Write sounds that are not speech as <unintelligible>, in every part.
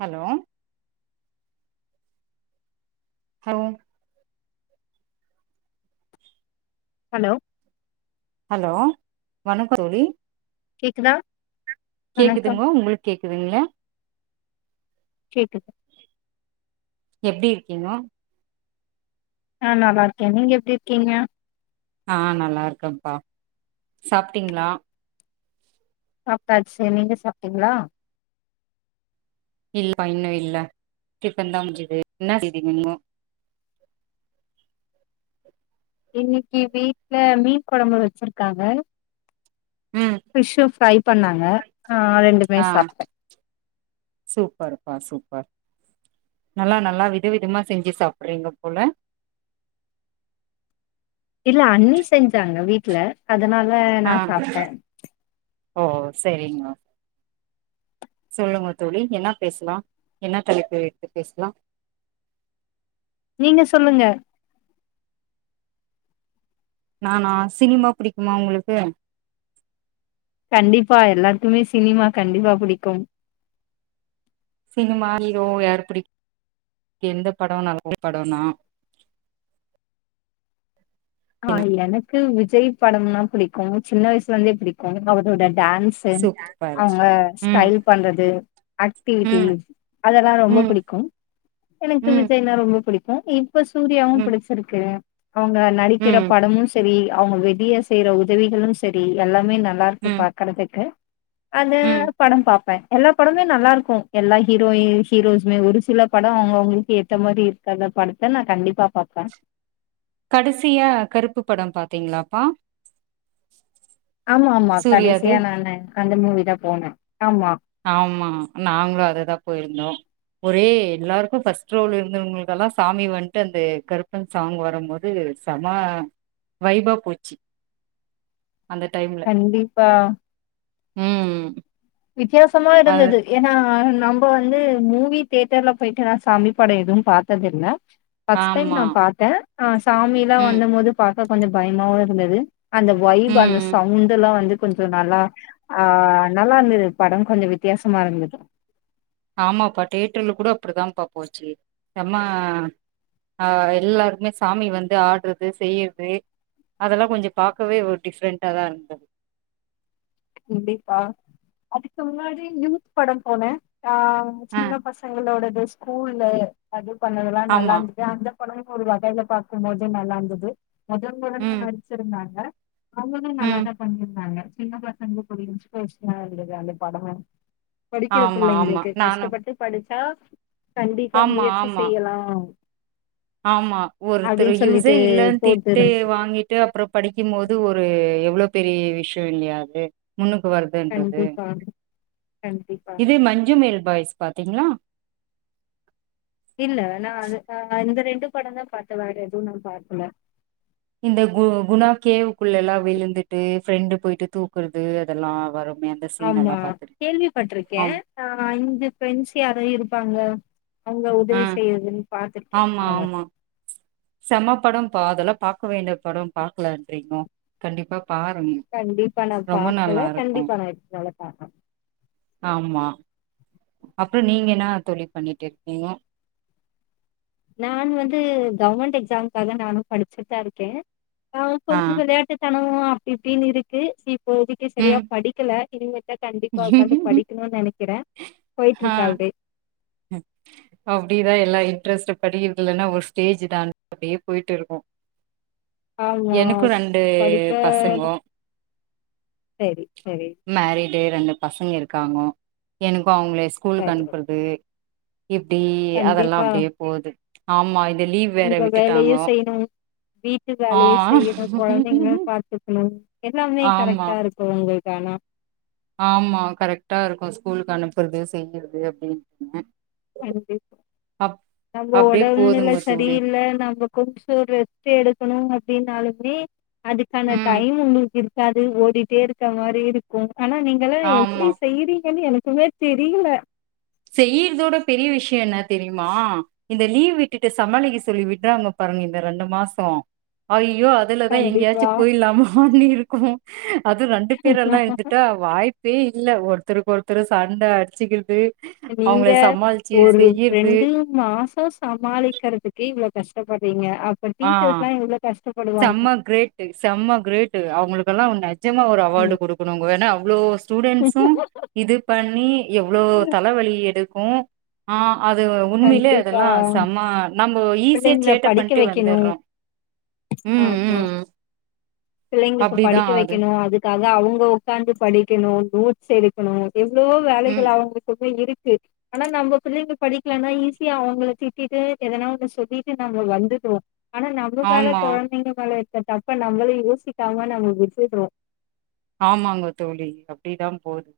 Hello ஹல் hello hello வணக்கோ தோழி கேக்குதா வணக்கம் கேக்குதும்மோ உங்ளுக் கேக்குதுங்ளா கேக்குது எப்டி இருக்கீங்கோ ஆ நல்லா இருக்கே நீங்க எப்பிடி இருக்கீங்க ஆ நல்லாருக்கப்பா சாப்ட்டீங்ளா சாப்ட்டாச்சு நீங்க சாப்ட்டீங்ளா இல் ப்பா இன்னு இல்ல டிஃபன் தா முடிச்சுது என்னா செய்தி <unintelligible> இன்னிக்கி வீட்ல மீன் கொழம்பு வச்சிருக்காங்க ஃபிஷ் ஃப்ரை பண்ணாங்க ஆ ரெண்டுமே அ சாப்ட்டே சூப்பர்ப்பா சூப்பர் <unintelligible> நல்லா நல்லா வித விதமா செஞ்சு சாப்பிட்றீங்கோ போல இல்ல அண்ணி செஞ்சாங்க வீட்ல அதனால ஆ நான் சாப்டன் ஓ சரி சொல்லுங்க தோழி என்ன பேசலாம் என்ன தலைப்பு எடுத்து பேசலாம் நீங்க சொல்லுங்க நானா சினிமா புடிக்குமா உங்களுக்கு கண்டிப்பா எல்லாருக்குமே சினிமா கண்டிப்பா புடிக்கும் சினிமா ஹீரோ யார் பிடிக்கு எந்த படம் நல்ல படம்னா ஆஹ் எனக் க்கு விஜய் படம்னா புடிக்கும் சின்ன வயசுலருந்தே புடிக்கும் அவரோட டான் டான்ஸு சூப்பர் அவங்க ம் ஸ்டைல் பண்றது ம் ஆக்டிவிட்டிஸ் அதெல்லாம் ரொம்ப ம் புடிக்கும் எனக்கு ம் விஜய்னா ரொம்ப புடிக்கும் <unintelligible> இப்ப சூர்யாவும் ம் புடிச்சிருக்கு அவங்க நடிப் கிற ம் படமும் சரி அவங்க வெளிய செய்ற உதவிகளு சரி எல்லாம் மே நல்லா இருக்கு ம் பாக்கறதுக்கு அது ம் படம் பாப்பன் எல்லா படமே நல்லா இருக்கு எல்லா ஹீரோயின் ஹீரோஸுமே ஒரு சில படம் அவங்கவுங்களுக்கு ஏத்த மாதிரி இருக்காத படத்தை நான் கண்டிப்பா பாப்பன் கடைசியா கருப்பு படம் பார்த்த தீங்களாகா ஆமா ஆமா கடைசியா நானு அந்த மூவி தான் போனே ஆமா ஆமா நாங்களும் அது தான் போயிருந்தோம் ஒரே எல்லாருக்கும் ஃபஸ்ட் ரோல இருந்தவங்களுக்கெல்லாம் சாமி வந்ட்டு அந்த கருப்பன் சாங் வரும்போது சம வைபா போச்சு கண்டிப்பா உம் ம் வித்தியாசமா அது இருந்தது ஏன்னா நம்ப வந்து மூவி தேட்டர்ல போயிட்டுலாம் சாமி படம் எதுவும் பாத்தது இல்லை ஃபர்ஸ்ட் டைம் ஆமா நான் பாத்தன் ஆஹ் சாமிலாம் ம் வந்த போது பாத் அப்ப கொஞ்சம் பயமாவும் இருந்தது அந்த வைப் அந்த ம் சவுண்ட்லாம் வந்து கொஞ்சம் நல்லா ஆஹ் நல்லா இருந்தது படம் கொஞ்சம் வித்தியாசமா இருந்துது ஆமாப்பா தேட்டர்ல கூட அப்டித்தான் பா போச்சு செம ஆஹ் எல்லாருக்குமே சாமி வந்து ஆடுறது செய்றது அதெல்லாம் கொஞ்சம் பாக்கவே ஒரு டிஃப்ரெண்டாதான் இருந்தது கண்டிப்பா அதுக்கு முன்னாடி யூத் படம் போனே ஆஹ் ஆ சின்ன பசங்களோடது ஸ்கூல்ல அது பண்ணதெல்லா ஆமா. நல்லாருந்துது அந்த ஒடம்பு ஒரு வகைல பாக்கும்போது நல்லாருந்துது மொதன் மொதல்ல ம், நடிச்சிருந்தாங்க அவுங்களு ம். நல்லாதா பண்ணிருந்தாங்க எங்க பாத் நம்புளுக்கொரு இன்ஸ்ப்ரேஷனா இருந்துது அந்த பட படிக்கிற ஆமா, ஆமா. பிள்ளைங்களுக்கு நானும் கஷ்டப்பட்டு படிச் கண்டிப்பா ஆமா, முயற்சி ஆமா, செய்யலா ஆமா ஒருத்தர் அப்டின்னு யூஸே சொல்லிட்டு இல்லன் திட்டு போட்டுருந்தே வாங்கிட்டு அப்றோ படிக்கிம் மோது ஒரு எவ் ளோ பெரிய விஷ்யொ இல்லியா அது முன்னுக்கு வருதுன்றது கண்டிப்பா கண்டிப்பா இதே மஞ்சுமெயில் பாய்ஸ் பாத்திங்னா இல்ல நா அத ஆ இந்த ரெண் டு படந்தா பாத்த வேற எது நா பாக்குல இந்த கு குணா கேவுக்குள்ளெல்லா விழுந்துட்டு ஃப்ரெண்டு போயிட்டு தூக்குறது அதெல்லா வரு ஆமா கேள்விபட்ருக்கே ஆம். ஆ அஞ்சு ஃப்ரெண்ட்ஸ் யாரோ இருப்பாங்க அவுங்க ஆ. உதவி செய்யறதுன் பாத்துருக்கே அவ்ளோதா செம்ம படம்ப்பா அதெல்லா பாக்க வேண்டிய ஒரு பட பாக்லன்றிங்கோ கண்டிப்பா பாருங்க. கண்டிப்பா நா ரொம்ப நல்லா பாக்கல இருக்கும். கண்டிப்பா நா இதுக்கு மேல பாப்ப ஆமா அப்றொ நீங்க என்னா தோழி பண்ணிட்டு இருக்கிங்கோ நான் வந்து கவர்மெண்ட் எக்ஸாம்காக நானு படிச்சுட்தா இருக்கே அ ஆ கொஞ்ச விளையாட்டுத்தனோ ஓ அப்டி இப்டின் இருக்கு சி இப்போதிக்கு சரியா ம் படிக்கல இனிமே தா கண்டிப்பா உக்காந்து படிக்குணுன் நெனக்கிறே ஆ போயிட்ருக்கு அப்டே அப்டிதா எல்லா இன்ட்ரெஸ்ட்டு படிக்றதில்லனா ஒரு ஸ்டேஜ் தான் அப்டியே போயிட்டுருக்கு ஆமா படிக்க பசங்கோ சேரி சரி டே ரெண்டு பசுங்க இருக்காங்கோ எனுக் ப்போ அவுங்ளே ஸ்கூலுக் சரி அனுப்புற்து இப்டி அதல்லா கண்டிப்பா அப்டே போது ஆம்மா இந்த லீவ் வேற உங்க வேலையு விட்டுட்டாங்கோ செய்யணு வீட்டு ஆ வேலையு செய்யணு கொழந்தைங்கள பாத்துக்கணு எல்லாமே ஆமா கரெக்ட்டாருக்கு ஒங்குள் தனா ஆமா கரெக்டா இருக்கு ஸ்கூல்க்கு அனுப்பற்து செய்யிற்து அப்டின் னு கண்டிப் நம்ப அப்டியே ஒடல்நில போதுங்க தோழி சரியில்ல நம்ப கொஞ்சோ ரெஸ்ட் எடுக்கணுங்க ப்டின்னாலுமே அதுக்கான ம் டைம் உங்குள்க் இர் காது ஓடிட்டே இருக்க மாரி இருக்கு ஆனா நீங்களா ஆமா எப்டி செய்றீங்கனு எனக் துமே தெரிய்ல செய்யிற்தோட பெரிய விஷ்ய என்ன தெரிய்மா இந்த லீவ் விட்டுட்டு சமாளிக்க சொல்லி விட்றாங்க பாருங்க இந்த ரெண்டு மாசோ அய் யோ அதுலதா எங்யாச்சு கண்டிப்பா பொயிற்லாமானு இருக் கோ அது ரெண்டு பேரெல்லா இர்ந்துட்டா வாய்ப்பே இல்ல ஒருத்தருக்கொருத்தரு சண்ட அடிச்சிகிறது நீங்க ஒரு ரெண்டு மாசோ சமாளிக்கறதுக்கே இவ்ளோ கஷ்டப்பட்றிங்க ஆ செம்ம கிரேட்டு செம்ம கிரேட்டு் அவுங்களுக்கெலா நெ நிஜமா ஒரு அவார்டு ம். குடுக்கணு ஏன்னா அவ்ளோ ஸ்டூடெண்ட்ஸு இது பண்ணி எவ்ளோ தலவலி எடுத் க்கு ஆ அது உண்மையிலே கண்டிப்பா. அதெல்லா செம நம்ம ஈஸியா பிள்ளைங்கள சேட்ட பண் படிக்க வைக்கணும். வந்தர்றோ ம் ஆமா. ம் பிள்ளைங்களுக்கு அப்டிதா படிக்க ஆவுது வெக்கணு அதுக்காக அவுங்க உக்காந்து படி க்கணு நோட்ஸ் எடுக்கணு எவ்ளோ ம் வேலைகள் அவுங்ளுக்கு போய் இருக் ஆனா நம்ப பிள்ளைங்க படிக்கலனா ஈஸியா அவங்கள திட்டிட்டு எதனா ஒன்ன சொல்லிட்டு நம்ப வந்துர்றோ ஆனா நம்ப வேல ஆமா கொழந்தைங்க கல த தப்ப நம்முளு யோ ச்சி கருமொன் நம்ம விட்டுட்றொ ஆமாங்க தோழி அப்டிதா போது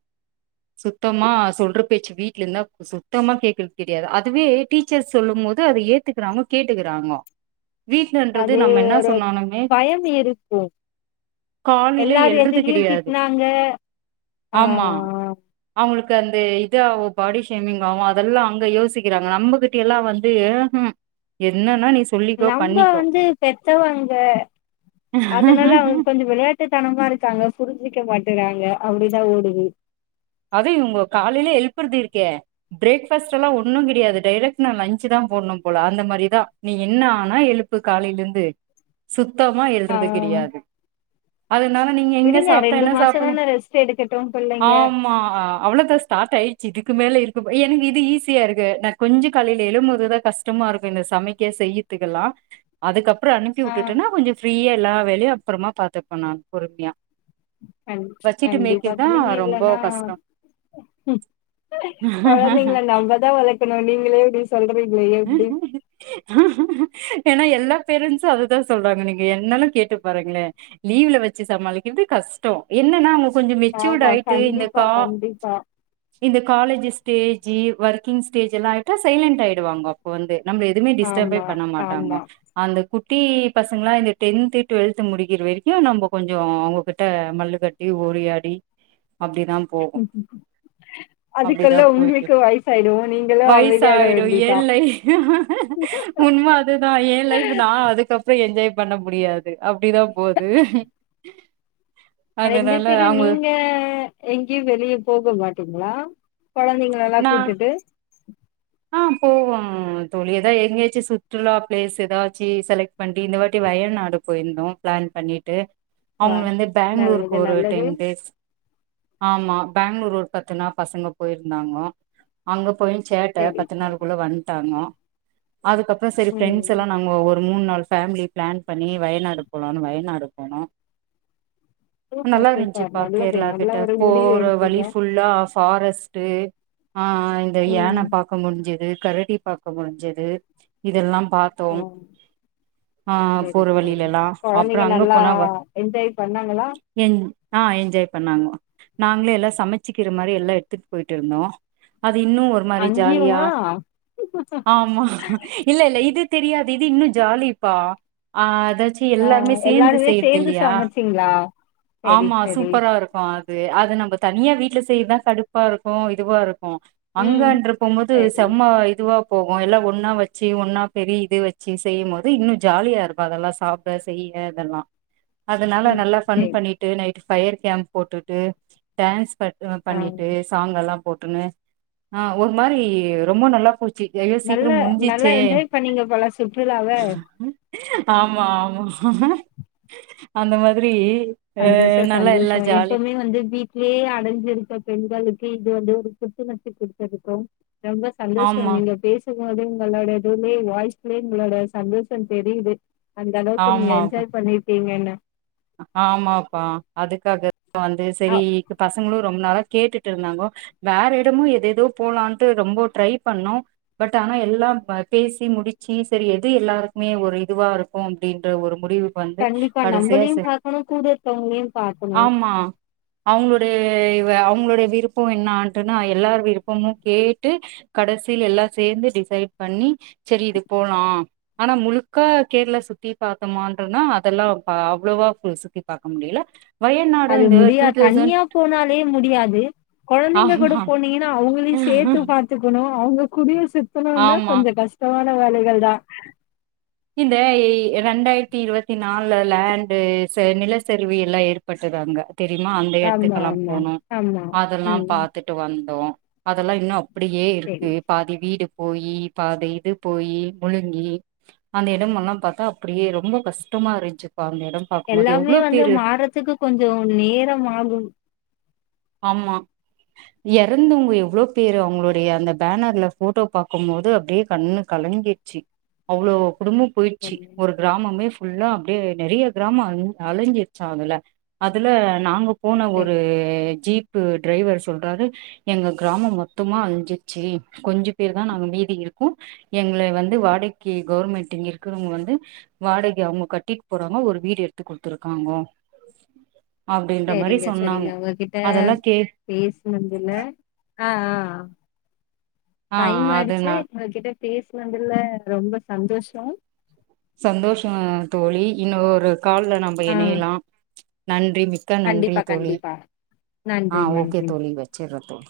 சுத்தமா சொல்ற பேச்ச வீட்லந்தா சுத்தமா கேக்றது கெடையாது அதுவே டீச்சர்ஸ் சொல்லும்போது அது ஏத்துக்குறாங்கொ கேட்டுக்குறாங்கொ அது ஒரு பயம் இருக்கு காலையில எல்லாரு எழுறது எதுத் லியு கிடையாது திட்னாங்க ஆ ஆமா அவங்களுக்கு அந்த இந்த இது ஆவு பாடி ஷேமிங் அவ அதெல்லா அங்க யோசிக்கிறாங்க நம்பக் கிட்ட எல்லா வந்து ம் என்னன்னா நீ சொல்லிக்கோ நம்ப பண்ணிக்கோ வந்து பெத்தவங்க அதனால அவுங்க கொஞ்சோ வெளையாட்டுத்தனமா இருக்காங்க. புரிஞ்சுக்க மாட்டேறாங்க அப்டிதா ஓடுது. அதுவும் இவுங்க காலையிலே எழுப்புறது இருக்கே, ஃப்ரேக்பாஸ்ட் எல்லாம் ஒண்ணு கிடையாது டேரக்ட்டா நா லன்ஞ்சுதா போடணும் போல அந்த மாரிதா நீ என்ன ஆனா எழுப்பு காலையில இருந்து சுத் சுத்தமா ஆ எழுறது கெடையாது. அதனால நீங்க எங்க விடுங்க சாப்டா ரெண்டு என்ன மாசோ சாப்டலானா தான ரெஸ்ட் எடுக்கட்டு பிள்ளைங்க ஆம் அ அவ்ளோதா ஸ்டார்ட் ஆயிடுச்சு இதுக்கு மேல இருக்கு எனக்கு இது ஈஸியா இருக்கு நா கொஞ்சோ காலையில எழும்பதுதா கஷ்டமா இருக்கும் இந்த சமைக்க செய்யதுக்கெல்லா அதுக்கப் <unintelligible> அனுப்பி ஆ விட்டுட்டனா கொஞ்சோ ஃப்ரீயா எல்லா வெளிய அப்பறமா பாத்துக்குவே நானு பொறுமையா. வச்சுட்டு மேய்க்கிறதா கண்டிப்-கண்டிப்பாத்தானங்க ரொம்ப இல்லன்னா கஷ்டோ ஆ கொழந்தைங்கள நம்மதா வளர்க்கணு நீங்களே இப்டி சொல்றீங் ம் ஏன்னா எல்லா பேரண்ட்ஸு அதுதா சொல்றாங்க நீங்க என்னாலும் கேட்டு பாருங்களே லீவ்ல வச்சு சமாளிக்கிறது கஷ்டோ என்னன்னா. கொஞ்சோ மெச்சூர்ட் ஆமா ஆயிட்டு இந்த கண்டிப்பா கா கண்டிப்பா இந்த காலேஜஸ் ஸ்டேஜி ஒர்க்கிங் ஸ்டேஜி எல்லா ஆயிட்டா சைலண்ட் ஆகிடுவாங்கோ. இப்ப வந்து நம்மள எதுவுமே டிஸ்டப்பே ஆமா பண்ண மாட்டாங்கோ ஆமா அந்த குட் சுட்டி பசங்களாம் இந்த டென்து டுவெல்த் முடிக்கிற வரைக்கும் நம்ம கொஞ்சோ அவுங்ககிட்ட மல்லு கட்டி ஓடியாடி அப்டிதா போகு ம் ம் அப்டிதா அதுக்கெல்லா போயிட்டு உங்களுக்கு வயசாயிடு நீங்களும் அமைதியாயிட வேண்டிதா. உண்மை அதுதா லைப் நா அதுக்கப்பறோ என்ஜாய் பண்ண முடியாது அப்டிதான் போது. ம்ம். ரெண்டு பேரும் நீங்க எங்கயு வெளிய போக மாட்டீங்களா. கொழந்தைங்களல்லா நா கூப்டுட்டு ஆ போவோம் தோழி ஏதா எங்கேயாச்சும் சுற்றுலா ஃப்ளேஸ் எதாச்சு செலக்ட் பண்ட்டு இந்த வாட்டி வயநாடு போயிருந்தோ ஃப்ளான் பண்ணிட்டு வா அவுங்க வந்து பெங்களூருக்கு நல்லது ஒரு நல்லது டைன் டேஸ் ஆமா பெங்களூர் ஒரு பத்துநா பசங்க போயிருந் இருந்தாங்கோ அங்க போயு சேட்ட செரி பத்து செரி நாளுக்குள்ள வன்டாங்கோ. அதுக்கப்பறோ செரி ஃப்ரெண்ட்ஸ் ம் எல்லா நாங்க ஒர் ஒரு மூணு நாள் ஃபேமிலி ஃப்ளான் பண்ணி வயநாடு போலான்னு வயநாடு போனோ. சூப்பர் நல்லா சூப்பர் இருந்துச்சுப் பாக்க நல்லது கேரளா நல்ல கிட்ட ஒரு முடிவு போற வலி எடுத்தீங்க ஃபுல்லா ஃபாரஸ்ட். ட்டு. ஆ ஆ இந்த யானை ம் பாக்க முடிஞ்சுது. கரடி பாக்க முடிஞ்சது இதெல்லாம். ஆ பார்த்தோம் ஆ செரி போற வழியில செரி எல்லா அப்றோ கொழந்தைங்க அங்க நல்லா போனா வ என்ஜாய் பண்ணாங்களா என் ஆ என்ஜாய் பண்ணாங்க நாங்ளே எல்லா சமச்சிக்கிற மாரி எல்லா எட் த்துட்டு போயிட்டு வந்தோ அ து இன்னு ஒரு மாரி ஜாலியா அங்கேயுமா ஆமா இல்ல இல்ல இது தெரியாது இது இன்னு ஜாலிப்பா ஆ ஏதாச்சி ஆ எல்லாமே சேந்து எல்லாருமே சேந்து செய்றதில்லையா சமச்சீங்களா செரி ஆமா செரி சூப்பரா இருக்கு அ து அது நம்ப தனியா வீட்ல செய்யதா கடுப்பா இருக்கு இதுவா இருக் கு ம் அங்கன்றபோ போது செரி செம்ம இதுவா போகு எல்லா ஒன்னா வச்சி ஒன்னா பெரிய இது வச்சி செய்யும்போது இன்னு ஜாலியா இருக்கு அதெல்லா சாப்ட செய்ய இதெல்லா அதனால ம் நல்லா ஃபண் செரி நைட்டு பஃபயர் கேம்ப் போட்டுட்டு டான்ஸ் ப ஆ பண்ணிட்டு சாங்கல்லா போட்டுன்னு ஆ ஒரு மாரி ரொம்ப நல்லா போச் நல்லா நல்லா என்ஜாய் பண்ணீங்க போல சுற்றுலாவ ஆமா ஆமா அந்த மாதிரி அ சந்தோச நல்லா சந்தோச எல்லா ஜாலி எப்போமே வந்து வீட்லயே அடஞ்சிருக்குற பெண்கள் இது வந்து ஒரு புத்துணர்ச்சி குடுத்துருக்கும் ரொம்ப சந்தோஷம் ஆமா நீங்க பேசு ம் போதே உங்களோட இதுமே வாய்ஸ்லயே உங்களோட சந்தோசந் தெரியுது அந்த அளவுக்கு நீங்க ஆமா என்ஜாய் பண்ணிருக்கீங்கன்னு ம் ஆமாப்பா அதுக்காக வந்து அ செரி பசங்களு ரொம் நாளா கேட்டுட்ருந்தாங்கோ வேற எடமு எதேதோ போலான்ட்டு ரொம்போ ட்ரை பண்ணோ பட் ஆனா எல்லாம் ப பேசி முடிச்சி செரி எது எல்லாருக்குமே ஒரு இதுவா இருக்கு அப்டின்ற ஒரு முடிவுக்கு வந்து கண்டிப்பா கடசியா நம்மளையு து பாக்கணு கூட இருக்கவங்களையு பாக்கணு ஆமா அவுங்களோட வ அவுங்களோடைய விருப்பொ என்னான்ட்டுனா எல்லார் விருப்பமு கேட்டு கடசில் எல்லா சேந்து டிசைட் பண்ணி செரி இது போலா ஆனா முழுக்க கேர்ளா சுத்தி பாத்தோமான்றனா அதெல்லா பா அவ்ளவா சுத்தி பாக்க முடியல அது இந்த முடியா டூ தௌசண்ட் தனியா போனாலே முடியாது கொழந்தைங்க கூட ஆமா போனீங்கன்னா அவுங்களையு சேத்து பாத்துக்கணு அவுங்க கூடியு சுத்துணோனா ஆமா கொஞ்சொ கஸ்டம் ன வேலைகள்தா இந்த இ ரெண்டாயிரத்தி இருவத்தி நால்ல லேண்டு ச நிலச்சரிவு எல்லா ஏற்பட்டதங்க தெரியுமா அந்த ஆமா எடத்துக்கெல்லா ஆமா போனோ ஆமா அதெல்லா ம் பாத்துட்டு வந்தோ அதெல்லா இன்னு ப்படியே இருக்கு செரி பாதி வீடு போயி பாதி இது போயி முழுங்கி அந்த எடமல்லா பாத்தா அப்படியே ரொம்ப கஷ்டமா இருந்ச்சு எல்லாமே வந்து மார்றதுக்கு கொஞ்சோ நேரமாகு ஆமா எறந்தவங்க எவ்ளோ பேரு அவங்களுடைய அந்த பேனர்ல ஃபோட்டோ பாக்கும்போது அப்டியே கண்ணு கலங்கிட்ச்சி அவ்ளோ குடும்போ போயிட்ச்சி ஒரு கிராமமே எல்லா அப்டியே நெறையா கிராமோ அ அழிஞ்சிருச்சா அதுல அதுல நாங்க போன ஒரு செரி ஜீப்பு டிரைவர் சொல்றாரு எங்க கிராமோ மொத்தமா அழிஞ்சிச்சி கொஞ்ச பேர் தா நாங்க மீதி இருக்கோ எங்கள வந்து வாடைக்கி கவ்ர்மெண்ட் இங்க இருக்கிறவங்க வந்து வாடக அவங்க கட்டிட் போறாங்க ஒரு வீடு எடுத்து குடுத்துருக்காங்கோ அப்டின்ற மாரி செரிங்க செரிங்க சொன்னாங்கோ உங்ககிட்ட ஆ அதெல்லா கே பேஸ்னதுல ஆஹ் ஆஹ் ஆ டைம் அது நா ஆயிடுச்சு உங்ககிட்ட பேஸ்னதுல ரொம்ப சந்தோஷோ சந்தோஷோ தோழி இன்னோரு கால்ல நம்ப ஆ எணையலா நன் றி மிக்க நன்றி கண்டிப்பா தோழி கண்டிப்பா நன்றி ஆஹ் நன்றி ஓகே தோழி வச்சட்றே தோழி